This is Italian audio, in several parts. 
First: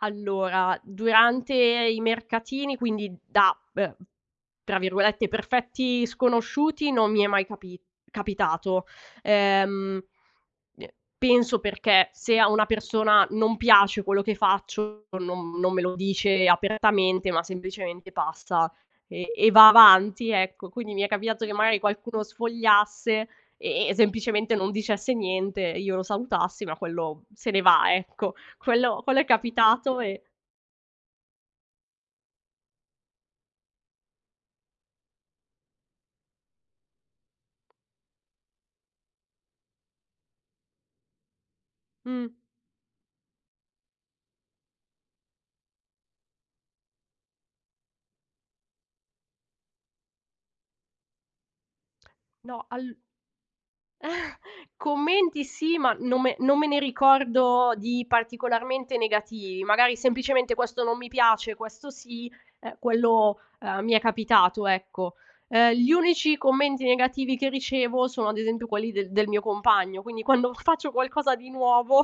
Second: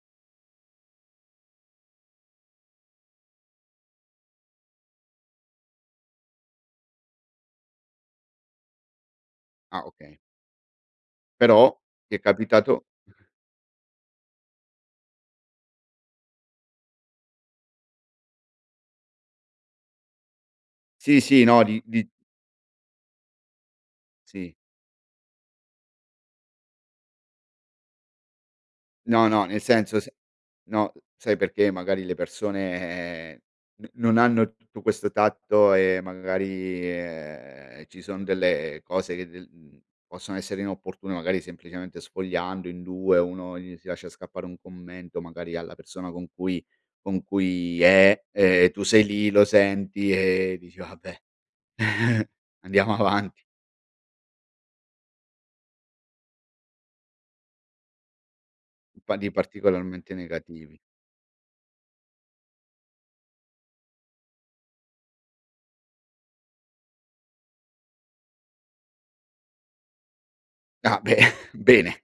Allora, durante i mercatini, quindi da be tra virgolette, "perfetti sconosciuti", non mi è mai capi capitato. Ah Ehm, okay. mi è penso Però perché ti è se a una capitato persona non piace quello che faccio, non non me lo dice apertamente, ma semplicemente passa e e va avanti, ecco. Quindi mi è Sì, sì capitato che no magari di di qualcuno sfogliasse e e Sì. semplicemente non dicesse niente e io lo salutassi, ma quello se ne va, ecco. Quello quello è No, no nel senso capitato se e no, sai perché, magari le persone no non hanno tutto questo tatto e magari, ehm, ci sono delle cose c del mhmm, possono essere inopportune. Magari semplicemente Mh. sfogliando in 2, uno gli si lascia scappare un commento magari alla persona con cui con cui è, ehm, tu sei lì lo senti e dici: "Vabbè, No, andiamo all avanti." Commenti sì, ma non me non me ne ricordo di particolarmente Pa di negativi, magari particolarmente semplicemente negativi. questo non mi piace, questo sì, eh quello eh mi è capitato, ecco. Ehm, gli unici commenti negativi che ricevo sono ad esempio quelli de del mio compagno, quindi quando faccio Ah beh qualcosa di bene, nuovo,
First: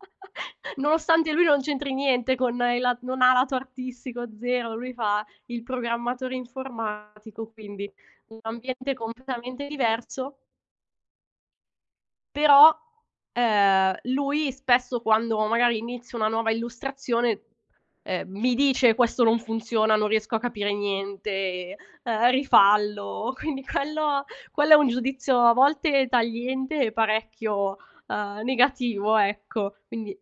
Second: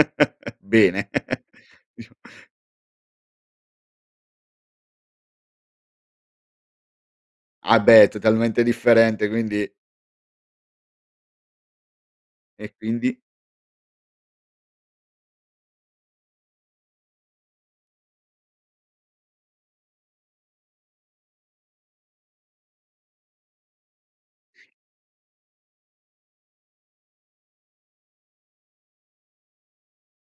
bene. nonostante lui non c'entri Dicia niente con il la non ha lato artistico zero, lui fa il programmatore informatico, Ah quindi beh, è un totalmente ambiente differente, completamente quindi diverso E però, quindi? ehm, lui spesso quando magari inizio una nuova illustrazione, ehm, mi dice: "Questo non funziona, non riesco a capire niente, ehm, rifallo." Quindi quello quello è un giudizio a volte tagliente e parecchio, uhm, negativo, ecco. Quindi